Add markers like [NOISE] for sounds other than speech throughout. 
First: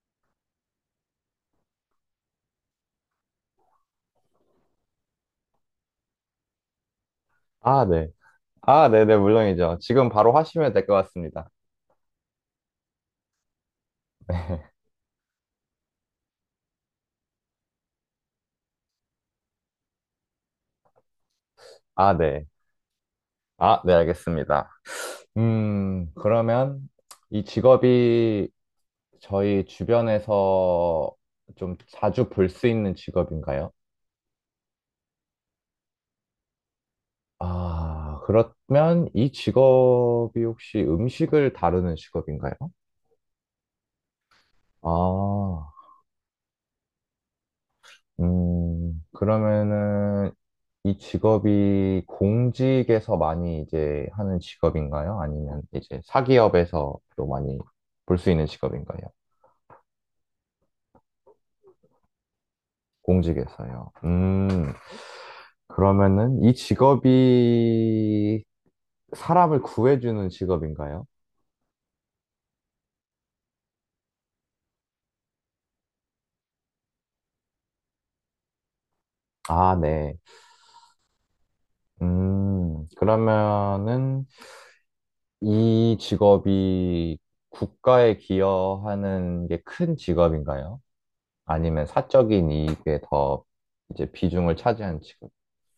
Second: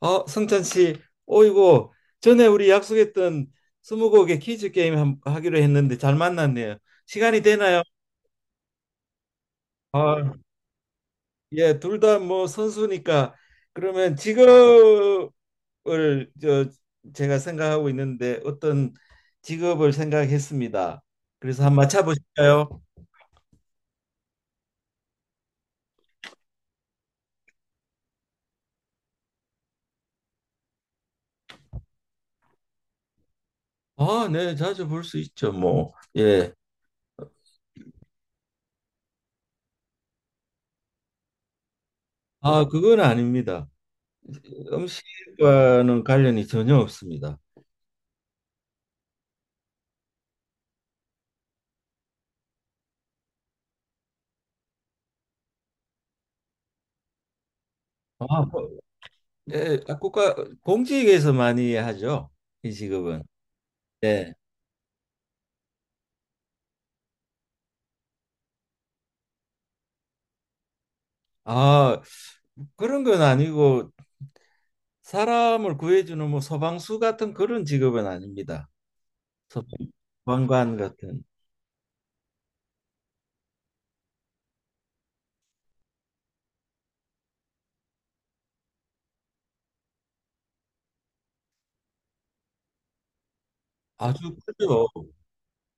아, 성찬 씨, 어이구, 전에 우리 약속했던 스무고개 퀴즈 게임 하기로 했는데 잘 만났네요. 시간이 되나요? 아, 네. 아, 네네, 물론이죠. 지금 바로 아, 하시면 될 것 같습니다. 예, 둘 다 뭐 선수니까 그러면 [LAUGHS] 직업을 저 제가 생각하고 있는데 어떤 직업을 생각했습니다. 그래서 한번 아, 네. 맞춰보실까요? 아, 네, 알겠습니다. 그러면 이 직업이 저희 주변에서 좀 자주 볼 수 있는 직업인가요? 아, 네, 자주 볼 수 있죠, 뭐. 예. 아, 그러면 이 직업이 혹시 음식을 다루는 직업인가요? 아, 그건 아닙니다. 아, 음식과는 관련이 전혀 없습니다. 그러면은 이 직업이 공직에서 많이 이제 하는 직업인가요? 아니면 이제 사기업에서 또 많이 볼 수 아, 있는 뭐, 직업인가요? 예, 아, 국가 공직에서 많이 하죠, 이 직업은. 공직에서요. 네. 그러면은 이 직업이 사람을 구해주는 직업인가요? 아, 그런 건 아니고 사람을 구해주는 뭐 소방수 같은 그런 직업은 아닙니다. 아, 네. 소방관 같은. 그러면은 이 직업이 국가에 기여하는 게 큰 직업인가요? 아니면 사적인 이익에 더 이제 아주 비중을 크죠. 차지한 직업.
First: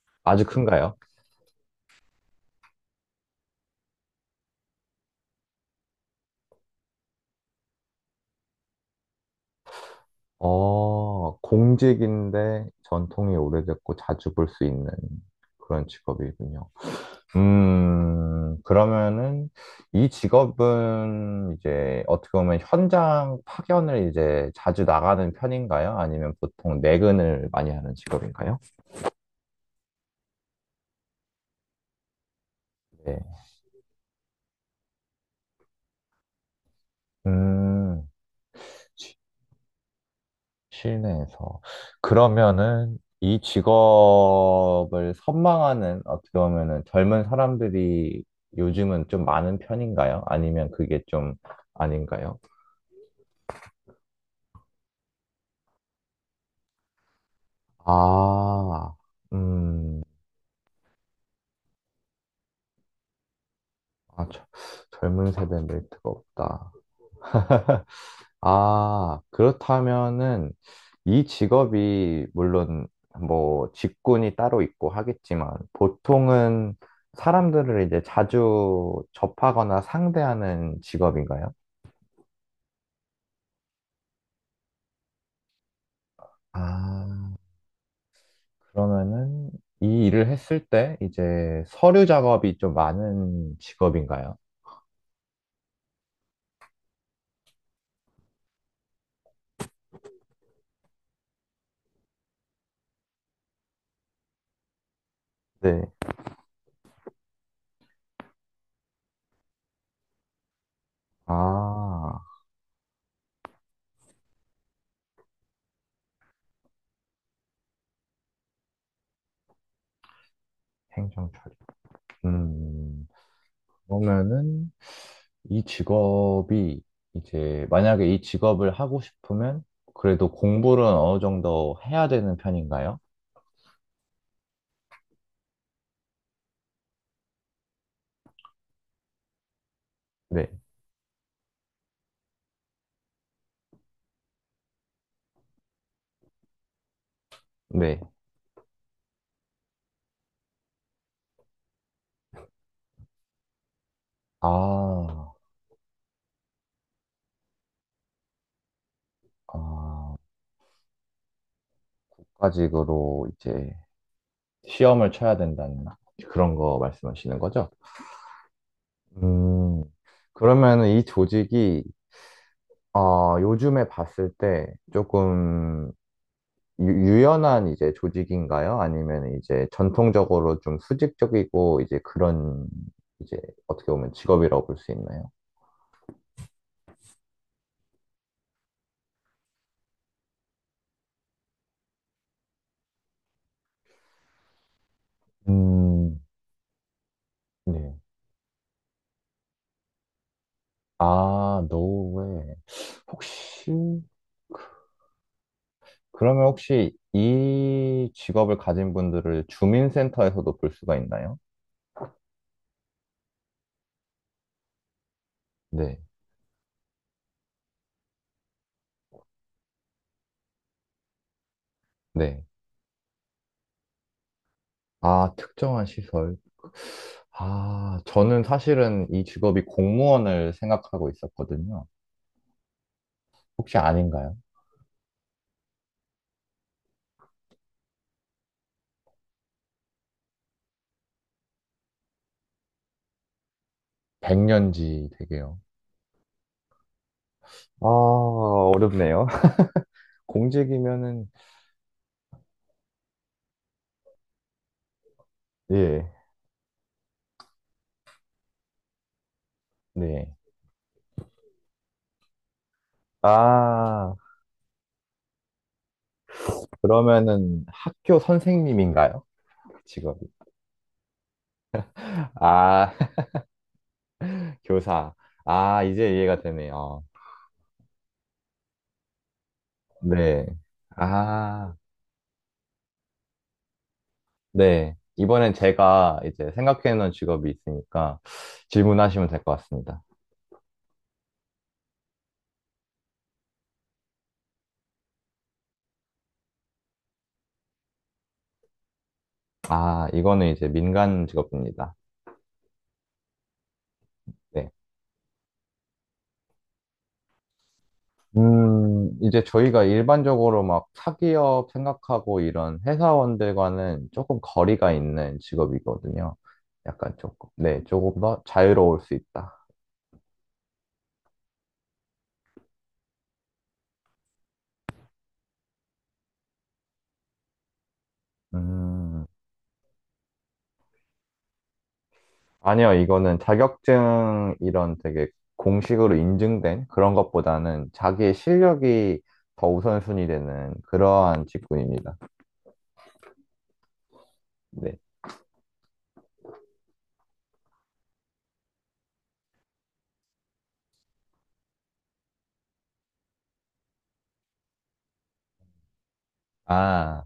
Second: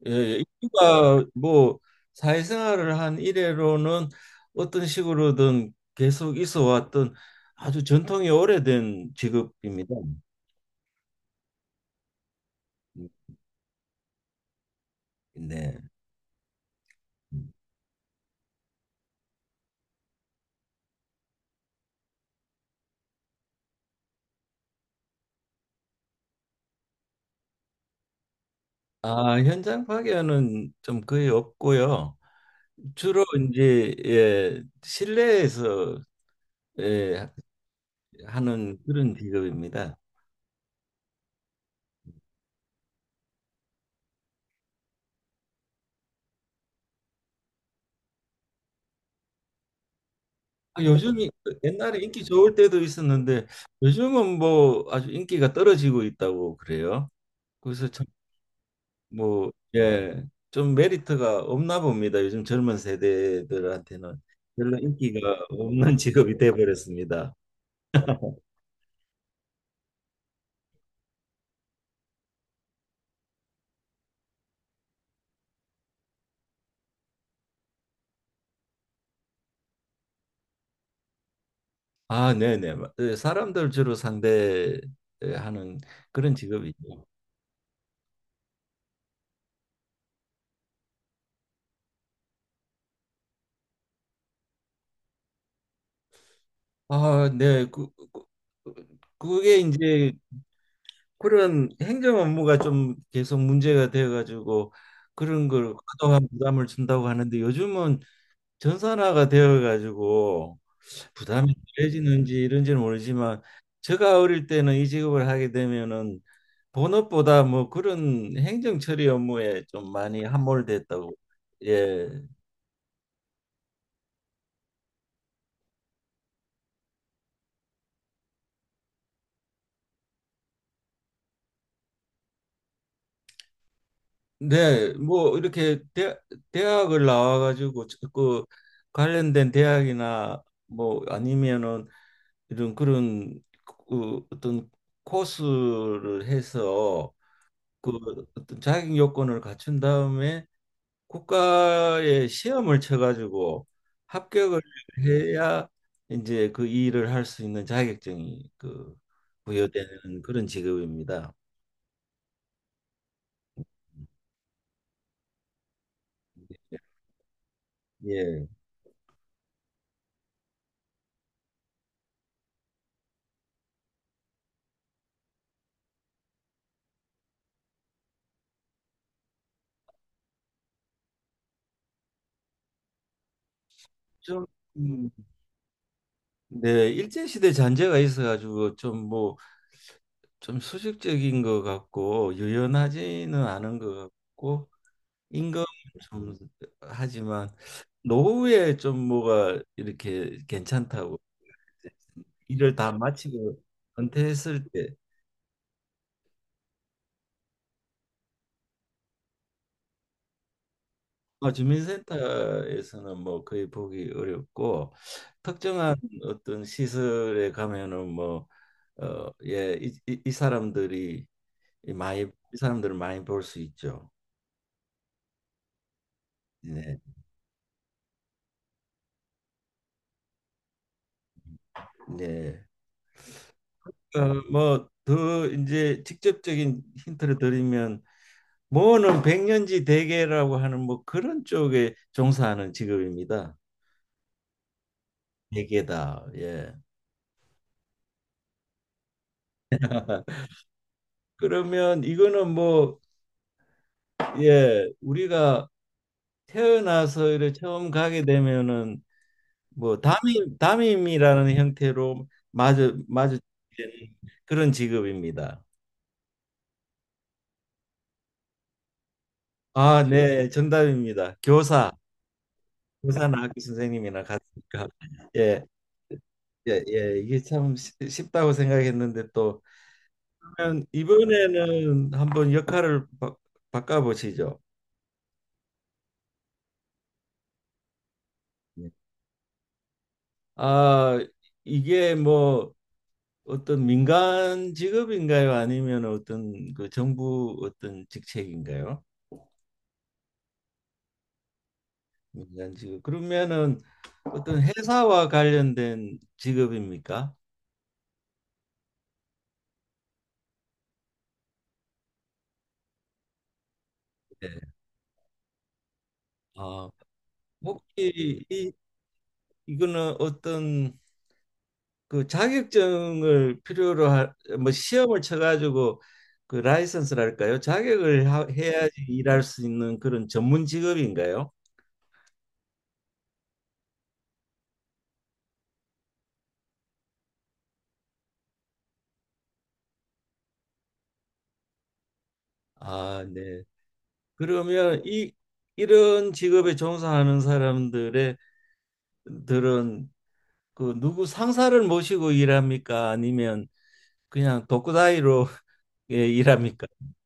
예, 예. 아주 큰가요? 인류가 뭐 사회생활을 한 이래로는 어떤 식으로든 계속 있어 왔던 아주 전통이 오래된 직업입니다. 공직인데 전통이 오래됐고 자주 볼 수 있는 네. 그런 직업이군요. 음. 그러면은 이 직업은 이제 어떻게 보면 현장 파견을 이제 자주 나가는 편인가요? 아니면 보통 내근을 많이 하는 직업인가요? 아, 현장 파견은 좀 거의 없고요. 네. 주로 이제 예, 실내에서 예, 음, 하는 그런 직업입니다. 실내에서. 그러면은 이 직업을 선망하는 어떻게 보면은 젊은 사람들이 요즘은 좀 많은 편인가요? 아니면 아, 그게 요즘이 좀 그 옛날에 인기 아닌가요? 좋을 때도 있었는데 요즘은 뭐 아주 인기가 떨어지고 있다고 그래요. 그래서 참 아, 뭐 음, 예, 좀 메리트가 없나 봅니다. 요즘 젊은 세대들한테는 아, 저- 별로 인기가 젊은 세대는 없는 [LAUGHS] 메리트가 직업이 돼 없다. 버렸습니다. 아, 그렇다면은 이 직업이 물론 뭐 직군이 따로 있고 하겠지만 보통은 사람들을 이제 자주 접하거나 상대하는 직업인가요? 아, 네네. 예, 사람들 주로 상대하는 그런 직업이죠. 아, 그러면은 이 일을 했을 때 이제 서류 작업이 좀 많은 직업인가요? 아, 네. 그- 그게 이제 그런 행정 업무가 좀 계속 문제가 되어 가지고 그런 걸 네. 과도한 부담을 준다고 하는데 요즘은 전산화가 되어 가지고 부담이 아, 덜해지는지 이런지는 모르지만 제가 어릴 때는 이 직업을 하게 되면은 본업보다 뭐 그런 행정 처리 업무에 좀 많이 함몰됐다고. 행정 처리. 예. 음, 그러면은 이 직업이 이제 만약에 이 직업을 하고 싶으면 그래도 공부는 어느 정도 해야 되는 편인가요? 네, 뭐 이렇게 대학을 나와가지고 그 관련된 대학이나 네, 뭐 아니면은 이런 그런 그 어떤 코스를 해서 그 네. 어떤 자격 요건을 갖춘 다음에 국가에 시험을 쳐가지고 합격을 아, 해야 이제 그 일을 할 수 있는 자격증이 그 아, 부여되는 그런 직업입니다. 국가직으로 이제 시험을 쳐야 된다는 그런 거 예, 말씀하시는 거죠? 예. 음, 그러면은 이 조직이 요즘에 봤을 때 조금 유연한 이제 조직인가요? 아니면 이제 전통적으로 좀 수직적이고 이제 그런 이제 어떻게 보면 좀 직업이라고 볼 수 음, 있나요? 네, 일제시대 잔재가 있어가지고 좀 뭐 좀 수직적인 것 같고 유연하지는 않은 것 같고 임금 음, 좀 하지만 네. 노후에 좀 뭐가 이렇게 괜찮다고 아, 노웨이. 일을 다 마치고 혹시, 은퇴했을 때. 그러면 혹시 이 직업을 가진 분들을 주민센터에서도 볼 수가 있나요? 어, 주민센터에서는 뭐 거의 보기 어렵고 특정한 네. 어떤 시설에 가면은 뭐 어, 예, 이 사람들이 많이 네. 이 사람들을 많이 볼 수 있죠. 아, 특정한 시설. 네. 아, 저는 사실은 이 직업이 공무원을 생각하고 있었거든요. 네. 혹시 아닌가요? 뭐 더 이제 직접적인 힌트를 드리면 뭐는 백년지 대계라고 하는 뭐 그런 쪽에 종사하는 직업입니다. 백년지 되게요. 대계다. 예. 아, 어렵네요. [LAUGHS] [LAUGHS] 공직이면은, 그러면 이거는 뭐 예, 우리가 예, 태어나서 이렇게 처음 가게 되면은 뭐 네. 담임 담임이라는 형태로 마주치는 아, 그런 직업입니다. 그러면은 학교 선생님인가요? 아, 직업이. 네, 정답입니다. 교사, 아, 교사나 학교 선생님이나 [LAUGHS] 같으니까. 교사. 예. 아, 이제 이해가 예, 되네요. 예, 이게 참 쉽다고 생각했는데 또 네. 그러면 아, 이번에는 한번 역할을 바꿔보시죠. 네. 이번엔 제가 이제 생각해놓은 직업이 있으니까 예. 질문하시면 될 것 같습니다. 아, 이게 뭐 어떤 민간 직업인가요? 아니면 어떤 그 정부 어떤 직책인가요? 아, 이거는 이제 민간 직업입니다. 민간 직업. 그러면은 어떤 네. 회사와 관련된 직업입니까? 이제 저희가 일반적으로 막 사기업 생각하고 이런 회사원들과는 조금 네. 거리가 있는 직업이거든요. 아, 약간 조금, 네, 조금 더 혹시 자유로울 수 있다. 이거는 어떤 그 자격증을 필요로 하 뭐 시험을 쳐가지고 그 라이선스랄까요? 자격을 해야지 음, 일할 수 있는 그런 전문 직업인가요? 아니요, 이거는 자격증 이런 되게 공식으로 인증된 그런 것보다는 자기의 실력이 더 우선순위 되는 그러한 직군입니다. 아, 네. 네. 그러면 이 이런 직업에 종사하는 사람들의 들은 그 누구 상사를 모시고 일합니까? 아니면 그냥 독구다이로 [LAUGHS] 예, 일합니까? 아,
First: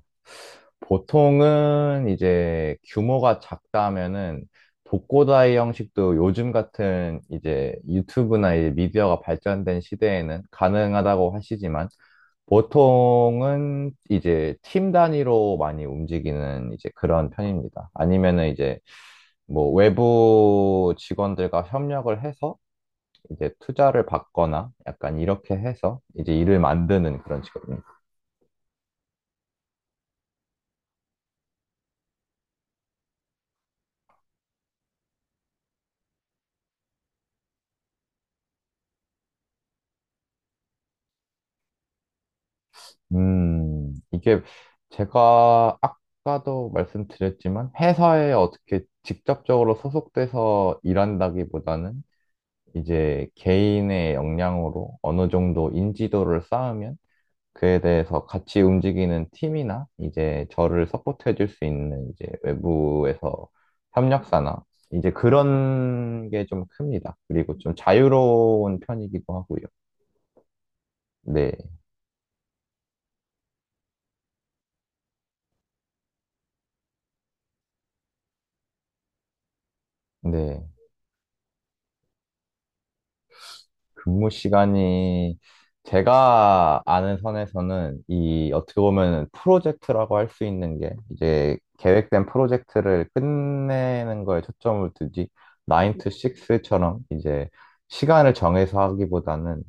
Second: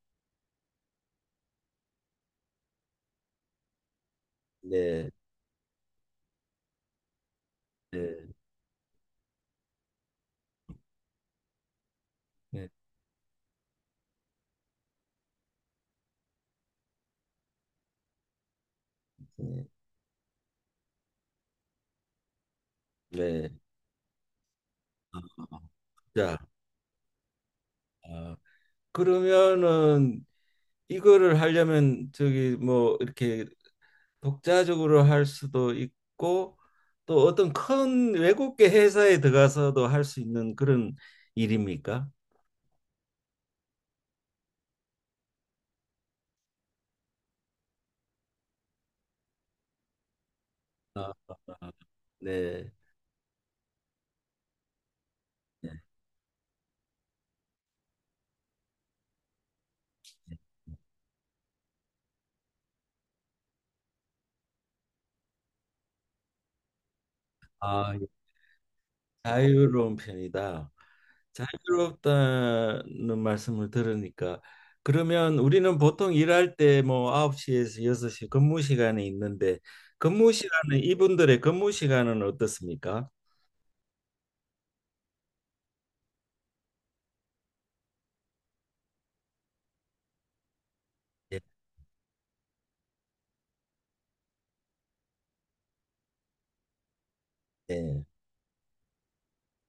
보통은 이제 규모가 작다면은 네, 독고다이 형식도 요즘 같은 이제 네, 유튜브나 이제 미디어가 발전된 시대에는 가능하다고 하시지만 네, 보통은 이제 팀 단위로 많이 움직이는 이제 그런 편입니다. 아니면은 이제 네. 뭐 외부 직원들과 협력을 해서 네. 이제 투자를 받거나 약간 아, 이렇게 해서 이제 자, 일을 만드는 그런 직업. 아, 그러면은 이거를 하려면 저기 뭐 이렇게 독자적으로 할 수도 있고 또 어떤 큰 외국계 회사에 들어가서도 할 수 있는 그런 일입니까? 이게 제가 아까도 말씀드렸지만 회사에 어떻게 직접적으로 소속돼서 아, 일한다기보다는 네. 이제 개인의 역량으로 어느 정도 네. 인지도를 쌓으면 그에 대해서 같이 움직이는 팀이나 이제 저를 서포트해 줄 수 있는 이제 외부에서 협력사나 이제 그런 게 좀 큽니다. 그리고 좀 아, 예. 자유로운 편이기도 하고요. 자유로운 편이다. 네. 자유롭다는 말씀을 들으니까 그러면 우리는 보통 일할 때 뭐 9시에서 6시 근무 시간이 있는데 근무 네. 시간은 이분들의 근무 시간은 어떻습니까? 근무 시간이 제가 아는 선에서는 이 어떻게 보면 프로젝트라고 할 수 있는 게 예. 이제 계획된 프로젝트를 끝내는 거에 초점을 두지 9 to 6처럼 이제 예. 시간을 정해서 하기보다는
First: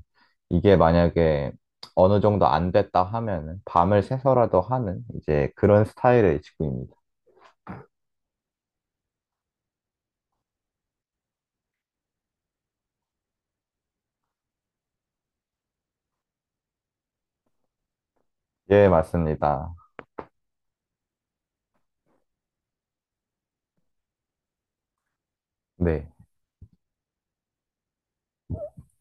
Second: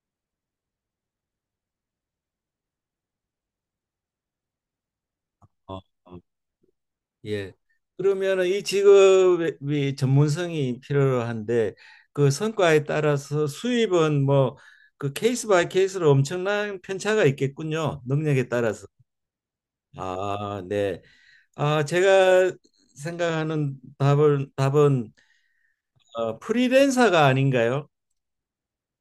이게 만약에 어느 정도 안 됐다 하면은 밤을 새서라도 하는 이제 어, 그런 어. 스타일의 직구입니다. 예. 그러면은 이 직업이 전문성이 필요한데 그 성과에 따라서 수입은 뭐 그 케이스 바이 케이스로 엄청난 편차가 있겠군요. 능력에 따라서. 예, 맞습니다. 아, 네. 아, 제가 생각하는 답은 답은 네. 어, 프리랜서가 아닌가요?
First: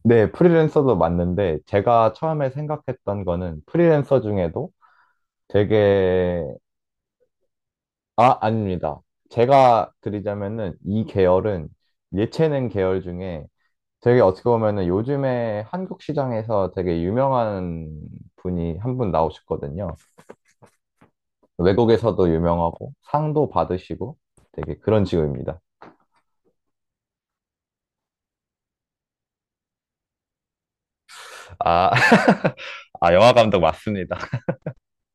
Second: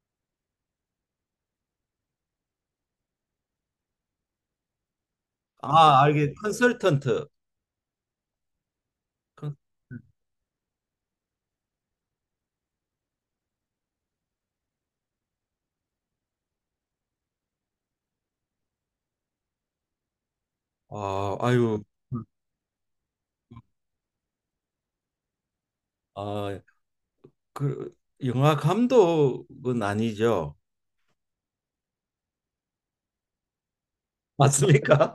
네, 프리랜서도 맞는데 제가 처음에 생각했던 거는 프리랜서 중에도 아, 알게 되게 컨설턴트. 아 아닙니다. 컨-. 제가 드리자면은 이 계열은 예체능 계열 중에 되게 어떻게 보면은 요즘에 한국 시장에서 되게 유명한 분이 한 분 나오셨거든요. 아, 아유. 외국에서도 유명하고 상도 받으시고 되게 그런 직업입니다. 아, 그 영화 감독은 아니죠. 아, [LAUGHS] 아, 영화 감독 맞습니다. 맞습니까?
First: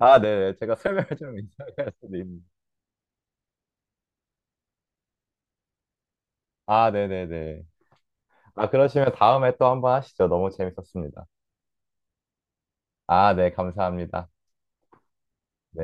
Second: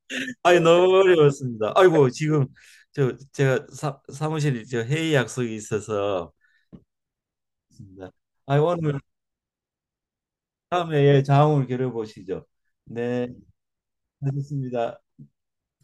아, 네네. 아이 제가 너무 설명을 좀 어려웠습니다. 이상할 아이고 수도 있는데. 지금 저 제가 사무실이 저 회의 약속이 있어서 아, 네네네. 있습니다. 아이 아, 오늘 그러시면 다음에 또 한번 하시죠. 너무 다음에 예, 재밌었습니다. 자웅을 겨뤄보시죠. 네, 아, 네. 감사합니다. 하셨습니다. 네.